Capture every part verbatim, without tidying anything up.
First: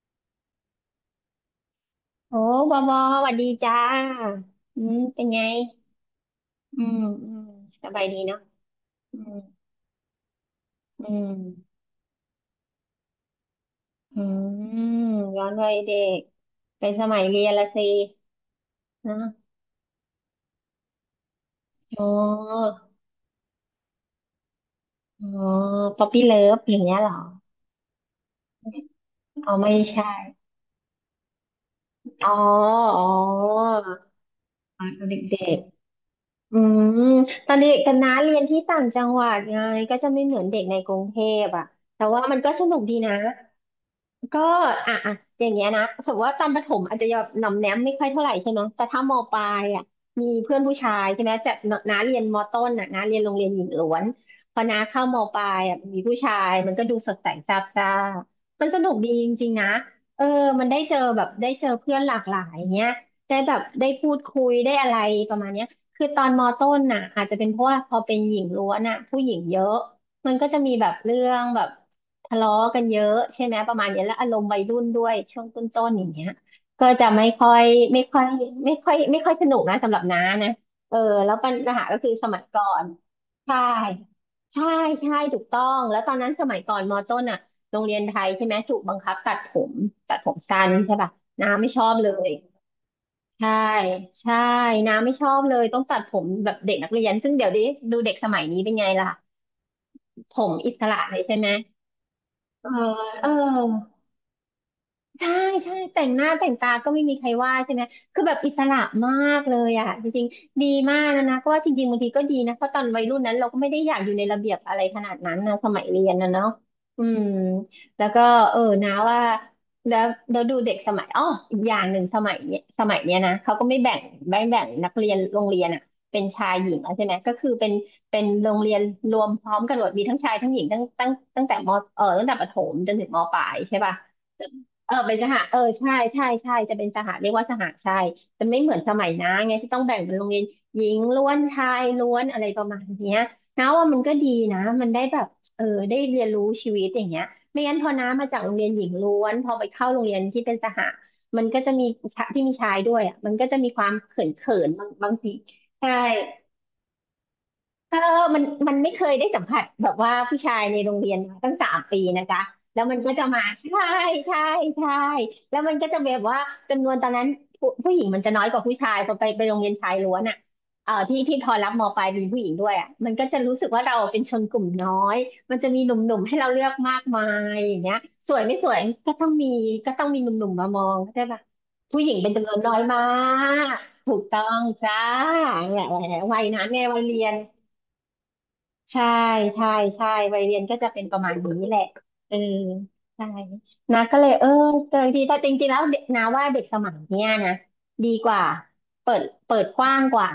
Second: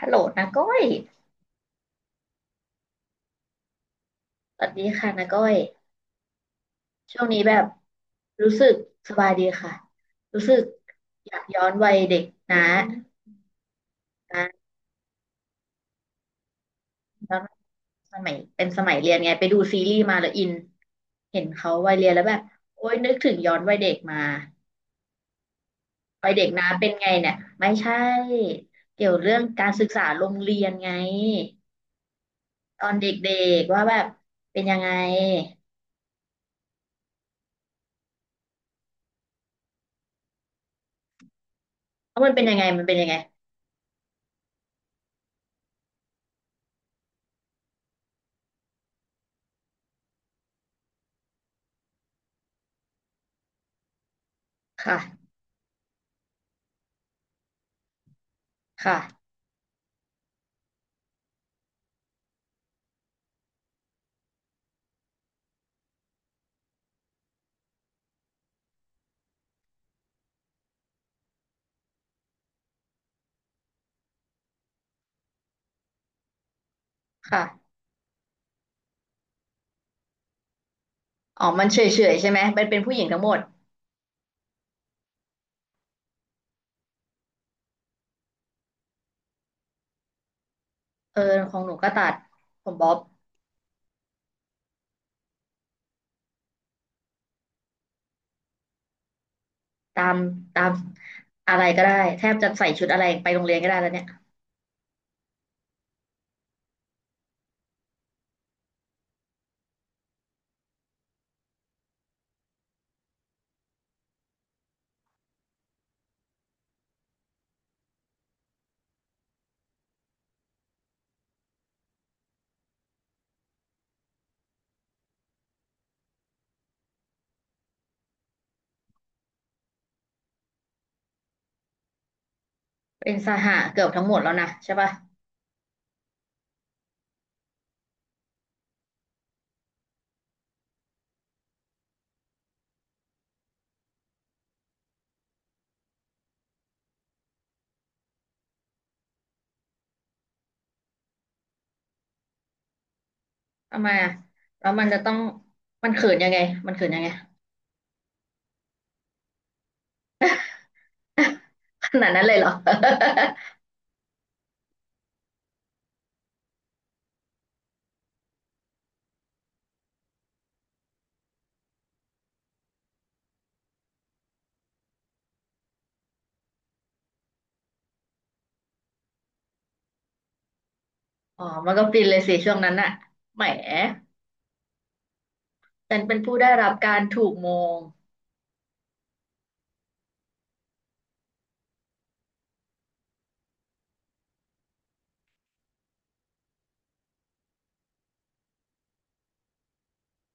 ฮัลโหลนาก้อยโอ้บอบอสวัสดีจ้าสวัสอืดีมค่ะเป็นานก้ไงอย อืมช่วงอืนี้มแบบสบายดีเนาะรู้สึกสอืบายมดีค่ะ รู้สึกอือยากย้อมนวัยเด็กนะอืนะมย้อนวัยเด็กเป็นสมัยย้อเรีนยนละสิสมัยเป็นสมัยเรียนะนไงไปดูซีรีส์มาแล้วอินเห็นเขาวัยอ๋เรียนแล้วแบบอโอ๊ยนึกถึงย้อนวัยเด็กมาอ๋อป๊อปปี้วัยเลิเด็กฟนะอย่างเป็นเงี้ยไงเหรอเนี่ยไม่ใช่เกี่ยวเรื่องเอาการไม่ศึกษาใช่โรงเรียนไงอ๋อตอนอ๋เด็กอๆว่าแบบเป็นยัตงอไงนเด็กๆอืมตอนเด็กกันนะเรียนที่ต่างจังหวัดไงก็จะไม่เหมือนเด็กในกรุงเทพอ่ะแต่เพว่าราะมันมันเป็นก็ยังไงสนุกมันเป็ดีนยังนะ ไงก็อ่ะอ่ะอย่างเงี้ยนะสมมติว่าตอนประถมอาจจะแบบหน่อมแนมไม่ค่อยเท่าไหร่ใช่ไหมแต่ถ้ามปลายอ่ะมีเพื่อนผู้ชายใช่ไหมจตน้าเรียนมต้นอ่ะน้าเรียนโรงเรียนหญิงล้วนพอน้าค่ะเข้ามปลายอ่ะมีผู้ชายมันก็ดูสดใสซาบซ่ามันสนุกค่ะดีจริงๆนะเออมันได้เจอแบบได้เจอเพื่อนหลากหลายอย่างเงี้ยได้แบบได้พูดคุยได้อะไรประมาณเนี้ยคือตอนมต้นน่ะอาจจะเป็นเพราะว่าพอเป็นหญิงล้วนอ่ะผู้หญิงเยอะ มันก็จะมีแบบเรื่องแบบทะเลาะกันเยอะใช่ไหมประมาณเนี้ยแล้วอารมณ์วัยรุ่นด้วยช่วงต้นๆอย่างเงี้ยก็จะไม่ค่อยค่ะ ไม่ค่อยไม่ค่อยไม่ค่อยสนุกนะสำหรับน้านะเออแล้วอ๋อปัมันญเฉหายก็เฉคือยสใช่ไหมมัยมัก่อนเป็นนผู้หญิงทั้งหมด ใช่ใช่ใช่ถูกต้องแล้วตอนนั้นสมัยก่อนมต้นอ่ะโรงเรียนไทยใช่ไหมถูกบังคับตัดผมตัดผมสั้นใช่ป่ะเออ น้าของหไม่นูชอก็บตัเลดยผมบ๊อบใช่ใช่น้าไม่ชอบเลยต้องตัดผมแบบเด็กนักเรียนซึ่งเดี๋ยวนี้ดูเด็กสมัยนี้เป็นไงล่ะตามผมตามอิสระเลยใช่ไหม อะไรก็ได้แทบจะใส่เออชุดอะไรเอไปอ โรงเรียนก็ได้แล้วเนี่ยใช่ใช่แต่งหน้าแต่งตาก็ไม่มีใครว่าใช่ไหมคือแบบอิสระมากเลยอ่ะจริงๆดีมากนะนะเพราะว่าจริงๆบางทีก็ดีนะเพราะตอนวัยรุ่นนั้นเราก็ไม่ได้อยากอยู่ในระเบียบอะไรขนาดนั้นนะสมัยเรียนนะเนาะอืมแล้วก็เออนะว่าแล้วเราดูเด็กสมัยอ้ออีกอย่างหนึ่งสมัยเนี้ยสมัยเนี้ยนะเขาก็ไม่แบ่งไม่แบ่งนักเรียนโรงเรียนอ่ะเป็นชายหญิงแล้วใช่ไหมก็คือเป็นเป็นโรงเรียนรวมพร้อมกันหมดมีทั้งชายทั้งหญิงตั้งตั้งตั้งแต่มเออตั้งแต่ประถมจนถึงเป็นมสปลาหยใช่เกือบป่ะ ทั้งหมดแล้วนะใช่ปะเออเป็นสหะเออใช่ใช่ใช่จะเป็นสหะเรียกว่าสหะใช่จะไม่เหมือนสมัยนะไงที่ต้องแบ่งเป็นโรงเรียนหญิงล้วนชายล้วนอะไรประมาณเนี้ยนะว่ามันก็ดีนะมันได้แบบเออได้เรียนรู้ชีวิตอย่างเงี้ยไม่งั้นพอน้ามาจากโรงเรียนหญิงล้วนพอไปเข้าโรงเรียนที่เป็นสหะมันก็จะมีชะที่มีชายด้วยอ่ะมันก็จะมีคทำวาไมมอะเขินเขิแล้นวมับานงจะต้บาองงทีมัใช่ นเขินยังไงมันเขินยังไง เออมันมันไม่เคยได้สัมผัสแบบว่าผู้ชายในโรงเรียนมาตั้งสาม ขปีนาดนั้นะนเลยจ๊ะเหรอ แล้วมันก็จะมาใช่ใช่ใช่แล้วมันก็จะแบบว่าจำนวนตอนนั้นผู้ผู้หญิงมันจะน้อยกว่าผู้ชายพอไปไปโรงเรียนชายล้วนอ่ะเออที่ที่พอรับมปลายเป็นผู้หญิงด้วยอ่ะมันก็จะรู้สึกว่าเราเป็นชนกลุ่มน้อยมันจะมีหนุ่มๆให้เราเลือกมากมายอย่างเงี้ยสวยไม่สวยก็ต้องมีก็ต้องมีหนุ่มๆมามองใช่ ปะอ๋อมันก็ฟิผู้นหญิเลงยเป็สินจำนช่ววงนนั้น้นอยอะมาแหมกถูกต้องจ้าเนี่ยฉันเป็นผู้วัยได้นั้นรับเนี่ยกาวัรยเรีถูยกน มองใช่ใช่ใช่ วัยเรียนก็จะเป็นประมาณนี้แหละเออใช่นะก็เลยเออเจอดีแต่จริงๆแล้วเด็กนะว่าเด็กสมัยเนี้ยนะดีกว่าเปิดเปิดกว้างกว่า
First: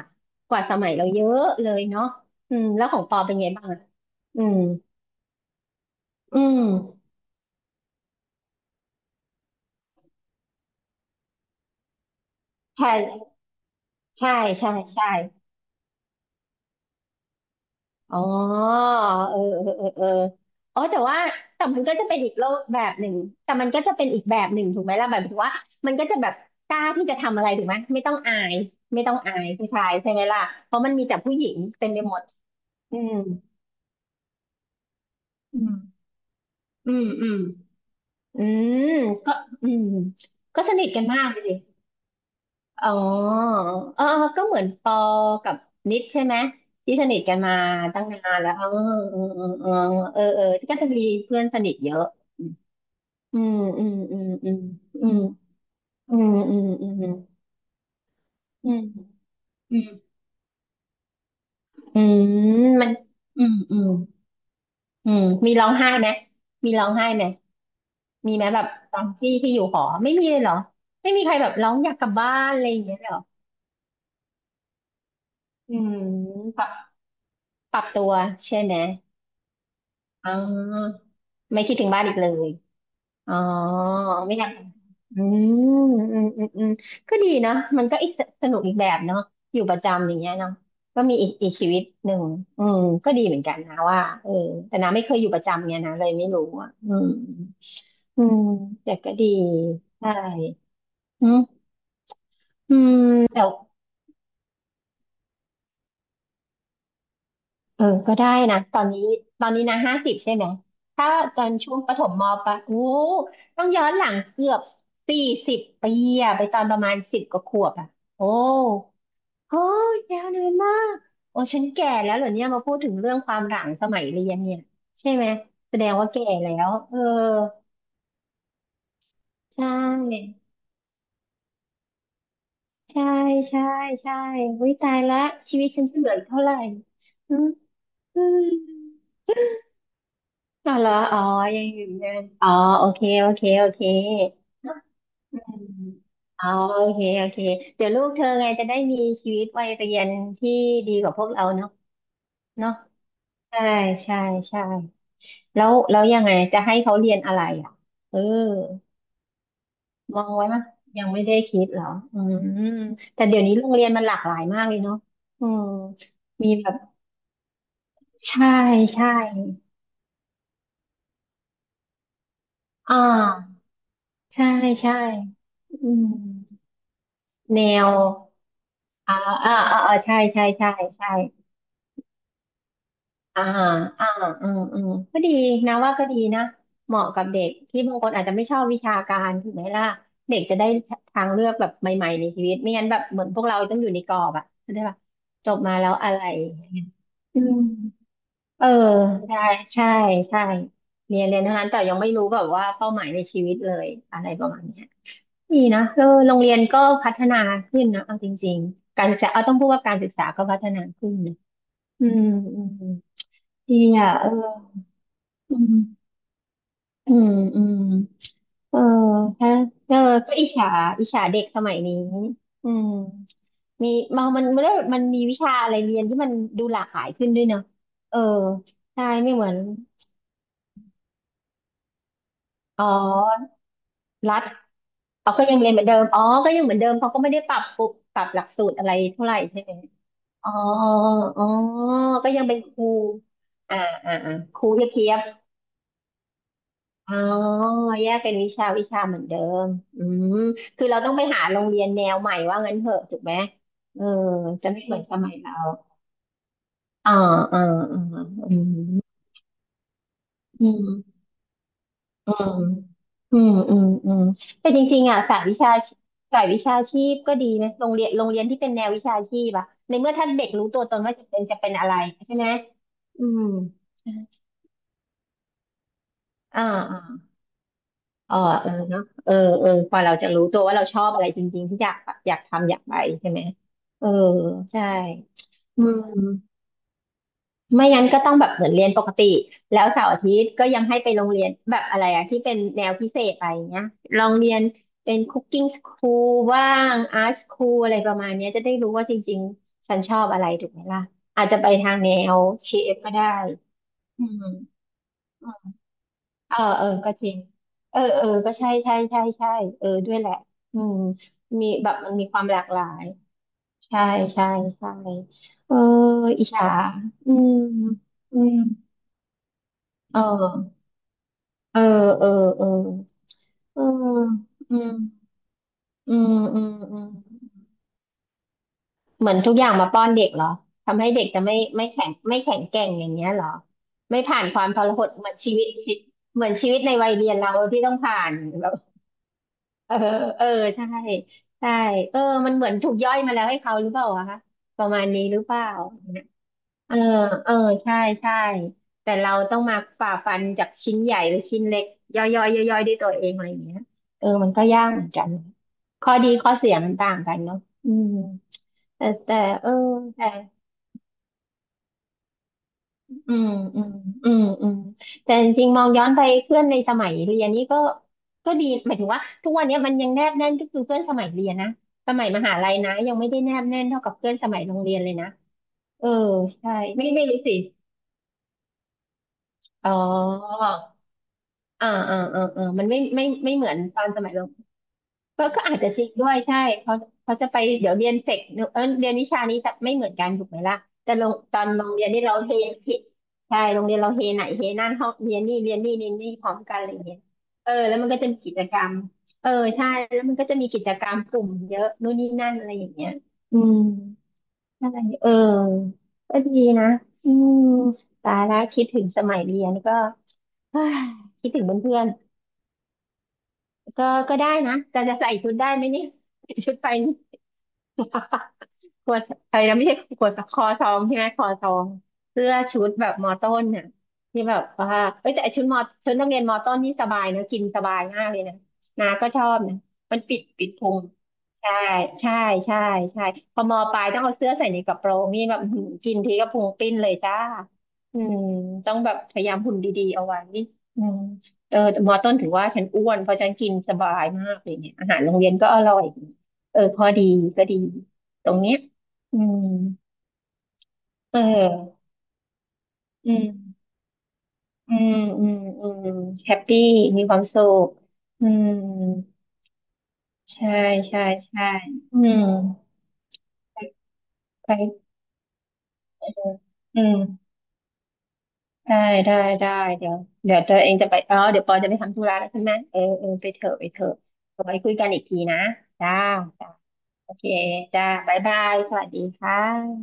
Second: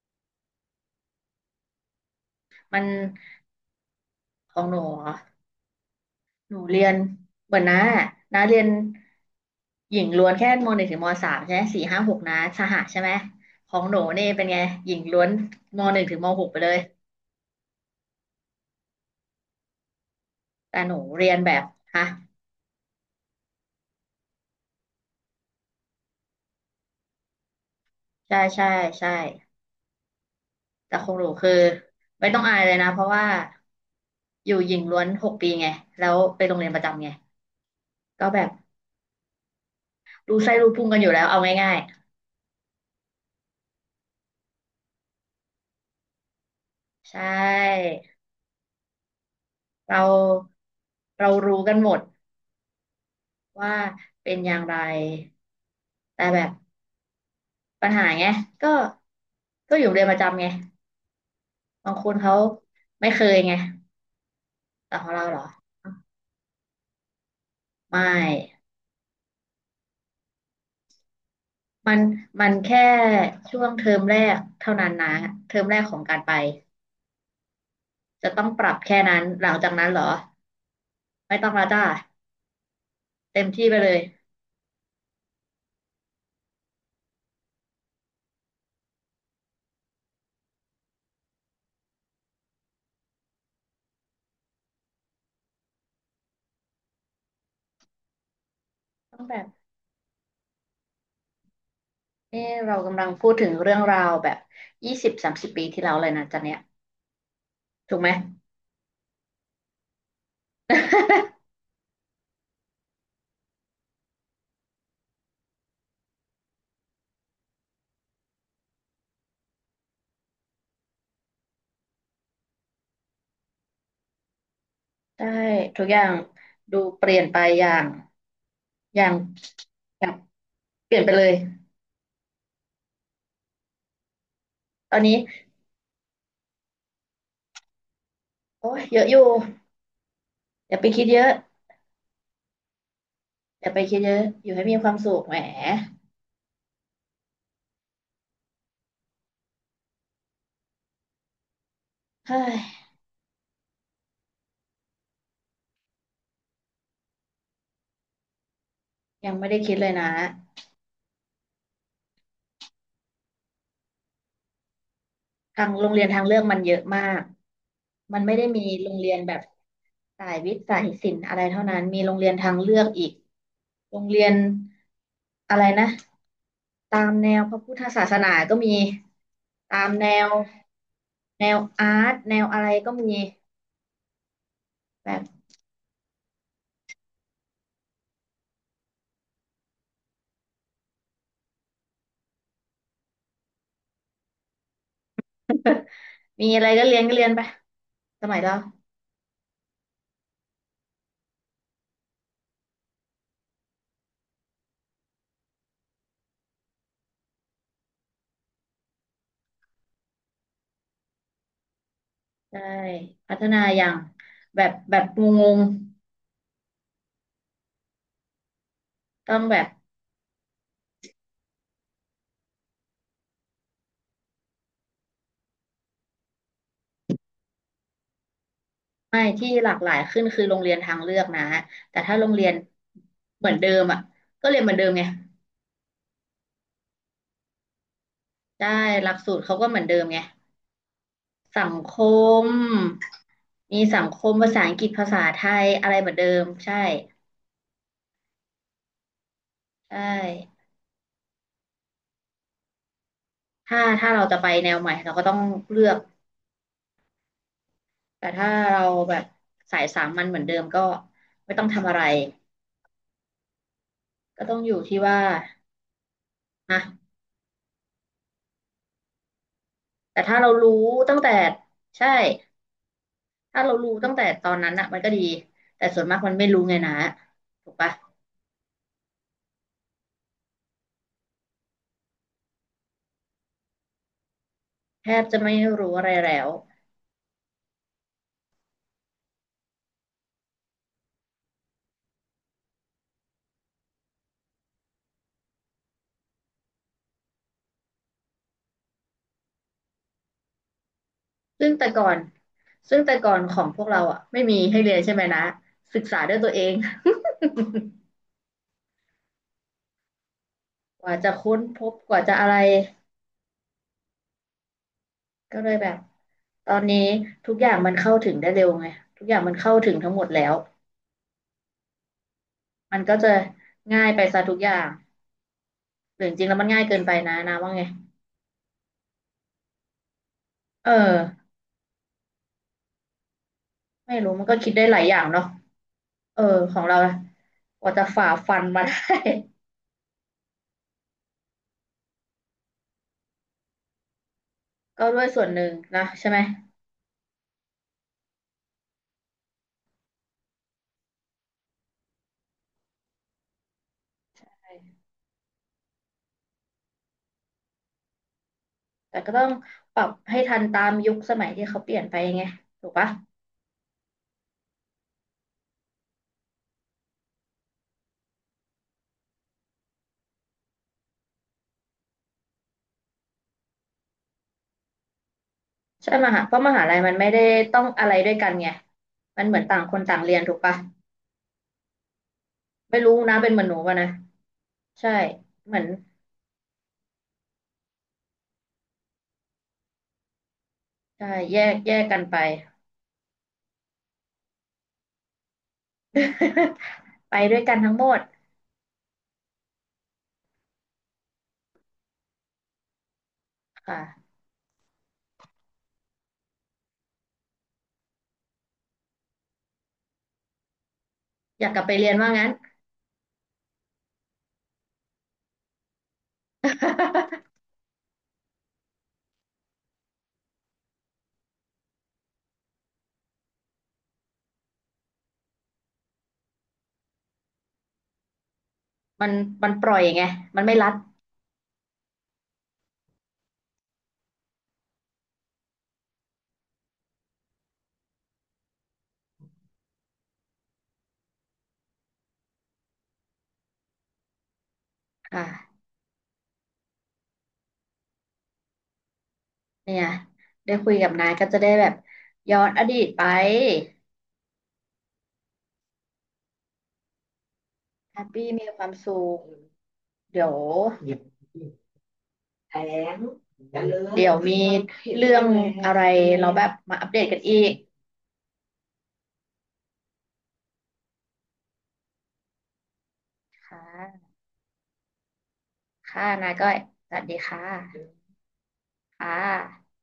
กว่าสมัยเราเยอะเลยเนาะอืมมันแล้วของปอเป็นไงบ้างอะอืขมองหนูเหรอ อืหนูมเรียนเหมือนน้าอะน้าเรียนหญิงล้วนแค่มหนึ่งถึงมสามใช่ไหมสี่ห้าหกน้าสหะใช่ไหมใช่ของหนูนี่ใช่เป็นไงใช่หญิงใช่ ล้วนมหนึ่งถึงมหกไปเลย อ๋อเออเออเออเออแต่อ๋อหนูแต่ว่าเรียนแบบแต่มันก็ฮะจะเป็นอีกโลกแบบหนึ่งแต่มันก็จะเป็นอีกแบบหนึ่งถูกไหมล่ะแบบถึงว่ามันก็จะแบบกล้าที่จะทำอะไรถูกไหมไม่ต้องอาใช่ย ใช่ไม่ใช่ต้องอายผู้ชายใช่ไหมล่ะเพราะมัแต่นมีของแต่หนูผู้หญิคืองเต็มไปหมดไม่ต้องอายเลยนะอืเพราะมว่าอยู่หญิงล้วนหกปีอืไงมแล้วไปโรงเรียนประอืจำมไงอืมก็แบอืบมก็อืมรู้ไส้ก็รู้สพุนิงทกันกัอนยู่แล้มาวกเลเอายดิง่ายอ๋อเออก็เหมือนปอกับนิดใช่ไหมที่สๆใชนิทกันมา่ตั้งนานแล้วอ๋อเราเออเออเออเออเออก็จะมีเราเพื่อนสรู้นิกัทนหมเยดอะ อืมว่าอืมอืมเป็นออืย่ามงไรอืมอืแต่มแบบ อืมอืมปัญหาไงก็อืมอืก็อมยู่เรียนประจำไงบางอืคนมเขาอืมมันไม่เคยอืไงมอืมแต่ขออืงมเราเหรอมีร้องไห้ไหมมีร้องไห้ไหมไม่มีไหมแบบตอนที่ที่อยู่หอไม่มีเลยเหรอไม่มีใครแบบร้องอมัยากนกลับบ้ามันนอะไรอแค่ย่างเงี้ยเหรอช่วงเทอมแรกเท่านั้นนะเทอมอืแรกมของการไปปรับปรับตัวจะต้องใช่ปรัไหมบแค่นั้นหลังจากนั้นเหรออ๋อไม่ต้องไม่และคิดจ้าถึงบ้านอีกเลย อ๋อเต็มที่ไปเลยไม่ทำอืมอืมอืมอืมก็ดีนะมันก็อีกสนุกอีกแบบเนาะอยู่ประจำอย่างเงี้ยเนาะก็มีอีกอีกชีวิตหนึ่งอืมก็ดีเหมือนกันนะว่าเออแต่นาไม่เคยอยู่ประจำเนี่ยนะเลยไม่รู้อ่ะอืมอืมแต่ก็ต้องดีแบบใช่อืมเอออืเรามกำลังพูดแต่ ถึงเรื่องราวแบบยี่สิบสามสิบปีที่แล้วเลยนะจ๊ะเนี่ยเออถูกไหมก็ได้นะตอนนี้ตอนนี้นะห้าสิบใช่ไหม ถ้าตอนช่วงประถมมปลายอู้ ต้องย้อนหลังเกือบสี่สิบปีอะไปตอนประมาณสิบกว่าขวบอะโอ้โหยยาวนานมาก โอ้ฉันแก่แล้วเหรอเนี่ยมาพูดถึงเรื่องความหลังสมัยเรียนเนี่ย ใช่ไหใช่มแสทุดกงอย่าว่างแก่แล้วดูเออเปลี่ยนไปอย่างอย่างใชแบบ่เปลี่ยนไปเลยใช่ใช่ใช่วิตาตอยนนี้ละชีวิตฉันจะเหลืออีกเท่าไหร่อืมอืม โอ้ยเยอะอยู่ อก็ย่าเหไปรอคิดอ๋เยออะ ยังอยู่เดินอ๋อโอเคโอเคอโอย่าไปเคคิดเยอะอยู่ให้มีความสุขแหมอืมอ๋อโอเคโอเคเดี๋ยวลูกเธอไงจะได้มีชีวิตวัยเรียนที่ดีกว่าพวกเราเนาะเฮ้ยเนาะใช่ใช่ใช่แล้วแล้วยังไงจะให้เขาเรียนอะไรอ่ะเออยังไม่ได้คิดเลยนะมองไว้มั้ยยังไม่ได้คิดเหรออืมแต่เดี๋ยวนี้โรงเรียนมันหลากหลายมากเลยเนาะอืมทางโรงเรียนทางเลือกมีมันแบเยบอะมากมันไม่ได้ใช่มีโรงใช่เรียนแบบสายวิทย์สายศิลป์อะไรเท่านั้นมีโรงเรียนทางเลือกอ่าอีกโรงเรียนใช่ใช่อะไรนะอืมตามแนวพแนระพุทธว ศาสนาก็มีอ่าอ่าอ่าตามอ่าแนใช่วใช่ใช่ใช่แนวอาร์ตแนวอะไรก็มีอ่าอ่าอืมอืมก็แบบดีนะว่าก็ดีนะเหมาะกับเด็กที่บางคนอาจจะไม่ชอบวิชาการถูกไหมล่ะเด็กจะได้ทางเลือกแบบใหม่ๆในชีวิตไม่งั้นแบบเหมือนพวกเราต้องอยู่ในกรอบอะเข้าใจปะจบมาแล้วอะไรมีอะไรก็เรียนก็เรียนอืไปมสมัยเราเออใช่ใช่ใช่เรียนเรียนเท่านั้นแต่ยังไม่รู้แบบว่าเป้าหมายในชีวิตเลยอะไรประมาณเนี้ยดีนะเออโรงเรียนก็พัฒนาขึ้นนะเอาจริงๆการศึกษาเอาต้องพูดว่าการศึกษาก็พัฒนาขึ้น อืมใช่อืมพัฒนาดีอย่างอ่ะเออแบบแบบงงอืง มอืมอืมเออต้องถ้าแบบเออก็อิจฉาอิจฉาเด็กสมัยนี้อืมมีมันมันมันมันมีวิชาอะไรเรียนที่มันดูหลากหลายขึ้นด้วยเนาะเออใช่ไม่ไม่เหที่มือนหลากหลายขึ้นคือโรงเรียนทางเลือกนะแต่ถ้าโรงเรียนอ๋อเหมือนเดิมอ่ะรัฐก็เรียนเหมือนเดิมไงอ๋อก็ยังเรียนเหมือนเดิมอ๋อก็ยังเหมือนเดิมเขาก็ไม่ได้ปรับปรุบปรับหลักสูได้ตรอะไรหลักเท่าสูไหร่ตรเขาใช่ก็ไหมเหมือนเดิมไงอ๋ออ๋อสังคก็ยังมเป็นครูอ่ามีสังอ่าคอ่ามภาคษารูอังกฤษเพีภายบ ษาไทยอะไรเหมือนเดิมใช่อ๋อแยกเป็นวิชาวิชาเหมือนเดิมใช่อืมคือเราต้องไปหาโรงเรียนแนวใหม่ว่างั้นเถอะถูกไหมถ้าเออถ้าเราจะไปแนจะวไม่ใหเหม่มือนเราสก็มัต้อยงเราเลือกอ่าอ่าอ่าแต่ถ้าอืเราแบมบสายสามัญเหมือนเดิมอืก็มไม่ต้องทำอะไรอืมอืมอืมอืมก็ต้องแต่อยู่จที่ริงๆว่าอ่ะสายวิชาสายวิชาฮะชีพก็ดีนะโรงเรียนโรงเรียนที่เป็นแนววิชาชีพอะในเมื่อแต่ถ้าถ้าเด็กเรารู้รู้ตัวตนว่าตั้งจะแต่เป็นจะเป็นอะไรใช่ ใช่ไหมอืมถ้าเรารู้ตั้งแต่ตอนนั้นอะมันก็ดีแต่ส่วนมากมันไม่รู้อ่ไงนะา ถูกปะเออเออเนาะเออเออพอเราจะรู้ตัวว่าเราชอบอะไรจริงๆที่อยากอยากทำอยากไปใช่ไหมเออใช่แทบจะไม่อืรู้มอะไรแล้วไม่งั้นก็ต้องแบบเหมือนเรียนปกติแล้วเสาร์อาทิตย์ก็ยังให้ไปโรงเรียนแบบอะไรอะที่เป็นแนวพิเศษอะไรเงี้ยลองเรียนเป็นคุกกิ้งสคูลว่างอาร์ตสคูลอะไรประมาณเนี้ยจะได้รู้ว่าจริงๆฉันชอบอะไรถูกไหมล่ะอาจจะไปซึ่งแต่ทางก่อแนนวเชฟซึ่งก็แต่ได้ก่อนของพวกเราอะอืไม่ม มีให้เรียนใช่ไหมนะศึกษาด้วยตัวเออเอง เออก็จริงเออเออก็ใช่ใช่ใช่ใช่เออด้วยแหละอืม กว่าจะค้นมีพแบบบมักนว่ามีจะความอะหไรลากหลายใช่ใช่ใช่ก็เลเอยอแบบอิจฉาตอนนี้อืมทุกอย่างมันเข้าถึงอืได้มเร็วไงทุกอย่างมันเข้าถึงทั้งเหมดแล้วออเออเออเออมันก็จะเออง่ายไปซะทุกออืย่างมอืหรือมจริงๆแล้วอืมันมง่ายเกิอืนมไปนะนะว่าไงเหมือนทุกอย่างมาป้อนเด็กเหรอเอทำให้อเด็กจะไม่ไม่แข็งไม่แข็งแกร่งอย่างเงี้ยเหรอไม่ไม่รู้ผ่ามันนก็ควาคิมดทได้รหลาหยดอย่าเหงมือนเนาะ ชีวิตชีวิตเอเหอมือนชีขวิตองในเราวัยล่ะเรียนเราที่กต้อว่างจะผ่าฝ่าน ฟันมาได้ เออเออใช่ใช่เออมันเหมือนถูกย่อยมาแล้วให้เขาหรือเปล่าอะคะประ มาก็ณด้นี้วยหรืส่อวนเปหล่านึ่งนะเนี่ยใช่ไหมเออเออใช่ใช่แต่เราต้องมาฝ่าฟันจากชิ้นใหญ่หรือชิ้นเล็กย่อยย่อยย่อยย่อยด้วยตัวเองอะไรอย่างเงี้ยเออมันก็ใช่ยากเหมือนกันข้อดีข้อเสียมันต่างกันเนาะอืมแต่แต่ก็แต่ต้องเออปรับแต่ ให้ทันตามยุคสมัยที่เขาเปลี่ยนไปไงถูกปะอืมอืมอืมอืมแต่จริงๆมองย้อนไปเพื่อนในสมัยเรียนนี่ก็ก็ดีหมายถึงว่าทุกวันนี้มันยังแนบแน่นก็คือเพื่อนสมัยเรียนนะสมัยมหาลัยนะยังไม่ได้แนบแน่นเท่ากับเพื่อนสมัยโรงเรียนเลยนะเออใช่มหาเพราะมใช่หาลัยไม่มันไม่ไม่รู้ได้สิต้องอะไรด้วยกันไงมันเหมือนต่างอ๋อคนต่างเรียนถูกปะอ่าอ่าอ่าอ่ามันไม่ไม่รู้ไม่นะเป็นไม่เหมือเหนมืหอนูนป่ะตอนะนสมัย ใช่ก็ก็เหอาจมือนจะจริงด้วยใช่เขาเขาจะไปเดี๋ยวเรียนเสกเออเรียนวิชานี้จะไม่เหมือนกันถูกไหมล่ะแต่โรใช่งตแยอนกโรงแยเรีกยนกันี่นเราไป เฮผิดใช่โรงเรียนเราเฮไหนเฮนั่นห้องเรียนนี่เรียนนี่เรียนนี่พร้อมกันอะไรอย่างเงี้ย ไปด้วยเออกันทั้แล้งวหมมันก็ดจะมีกิจกรรมเออใช่แล้วมันก็จะมีกิจกรรมกลุ่มเยอะนู่นนี่นั่นอะไรอย่างเงี้ยอืมค่ะอะไรเออก็ดีนะอืมตายแล้วคิดถึงสมัยเรียนก็ เฮ้ยคิดถึองยากกลับไปเพื่อนเรียนว่างั้น ๆก็ก็ได้นะแต่จะใส่ชุดได้ไหมเนี่ยชุดไป ฮ่าฮ่า ขวดอะไรนะไม่ใช่ขวคอซองใช่ไหมคอซองเสื้อชุดแบบมอต้นน่ะที่แบบว่าเอ้ยแต่ไอ้ชุดมอชุดนักเรียนมอต้นนี่สบายนะกินสบายมากเลยนะนา มัก็นชอบมันนะปล่อยมันไงปิดมันปิดไม่รัพุดงใช่ใช่ใช่ใช่พอมอปลายต้องเอาเสื้อใส่ในกระโปรงนี่แบบ อื้อหือกินทีก็พุงปิ้นเลยจ้าอืมต้องแบบพยายามหุ่นดีๆเอาไว้อืมเออแต่มอต้นถึงว่าฉันอ้วนเพราะฉันกินสบายมากเลยเนี่ยอาหารโรงเรียนก็ค่ะ อร่อยเออพอดีก็ดีตรงเนี้ย อืมเนี่ยได้คุยกับนายเก็จะได้แบบออย้อนอดีตไปอืมอืมอืมอืมแฮปปี้มีความสุขแฮปอืปี้มีมความสุขเดี๋ยวใช่ใช่ใช่อืมแถลงเลมเดี๋ยวมีไปเรื่องอะไรเจเราอแบบมาอือัปมเดตกันอีกได้ได้ได้ เดี๋ยวเดี๋ยวตัวเองจะไปอ๋อเดี๋ยวปอจะไปทำธุระแล้วใช่ไหม เออเออไปเถคอะไปเถอะ่ะเอาไว้คุยกันอีกทีนะจ้าค่ะนายก้จ้าอยสวัสโอดีเคค่ะจ้าบ๊ายบาย สวัสดีค่ค่ะะ